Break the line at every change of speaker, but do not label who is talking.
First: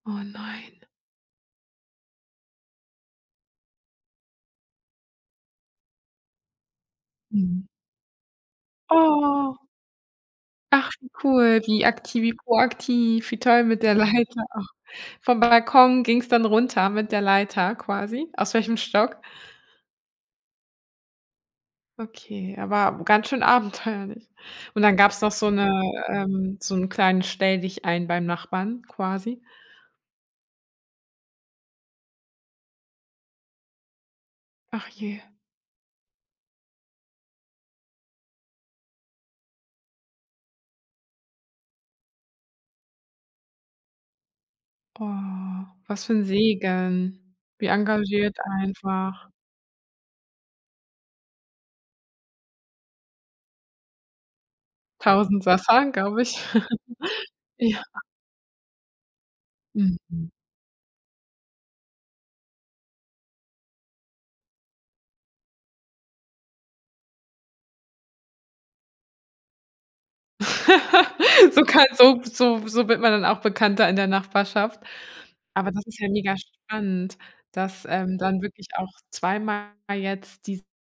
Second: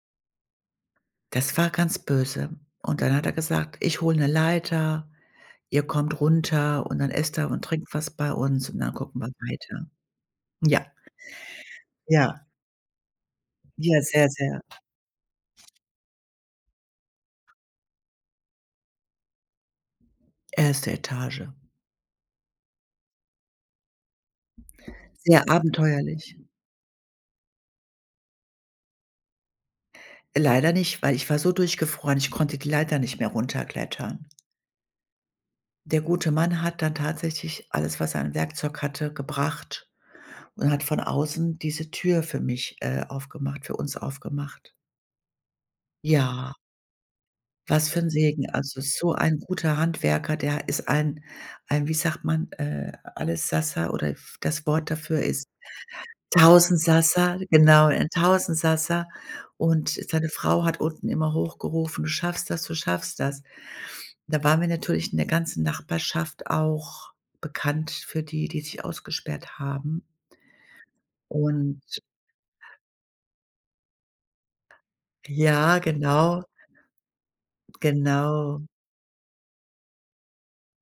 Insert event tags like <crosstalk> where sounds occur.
Oh nein.
Das war ganz böse und dann hat er gesagt: „Ich hole 'ne Leiter, ihr kommt runter und dann esst ihr
Mhm.
und trinkt was bei uns und dann gucken wir
Oh.
weiter.” Ja.
Ach, wie cool, wie akti wie
Ja.
proaktiv wie toll mit der
Ja, sehr,
Leiter.
sehr
Och, vom Balkon ging's dann runter mit der Leiter quasi aus welchem Stock?
1. Etage.
Okay, aber ganz schön abenteuerlich und dann gab's noch
Sehr
so 'ne
abenteuerlich.
ähm, so 'n kleinen Stelldichein beim Nachbarn quasi.
Leider nicht, weil ich war so durchgefroren, ich konnte die Leiter nicht mehr runterklettern.
Ach, je.
Der gute Mann hat dann tatsächlich alles, was er an Werkzeug hatte, gebracht und hat von außen diese Tür für mich äh, aufgemacht für uns aufgemacht.
Oh, was für 'n
Ja.
Segen wie
Was für 'n
engagiert
Segen, also so
einfach.
ein guter Handwerker, der ist ein ein, wie sagt man, äh, Allessassa oder f das Wort dafür ist
Tausendsassa, glaube ich. <chuckles>
Tausendsassa,
Ja.
genau, ein Tausendsassa und seine
Mhm.
Frau hat unten immer hochgerufen: „Du schaffst das, du schaffst das.“ Da waren wir natürlich in der ganzen Nachbarschaft auch bekannt für die, die sich ausgesperrt haben
<chuckles> So kann
und
so so so wird man dann auch bekannter in der Nachbarschaft, aber
Ja,
das ist ja mega
genau.
spannend, dass, ähm, dann
Genau.
wirklich auch zweimal jetzt die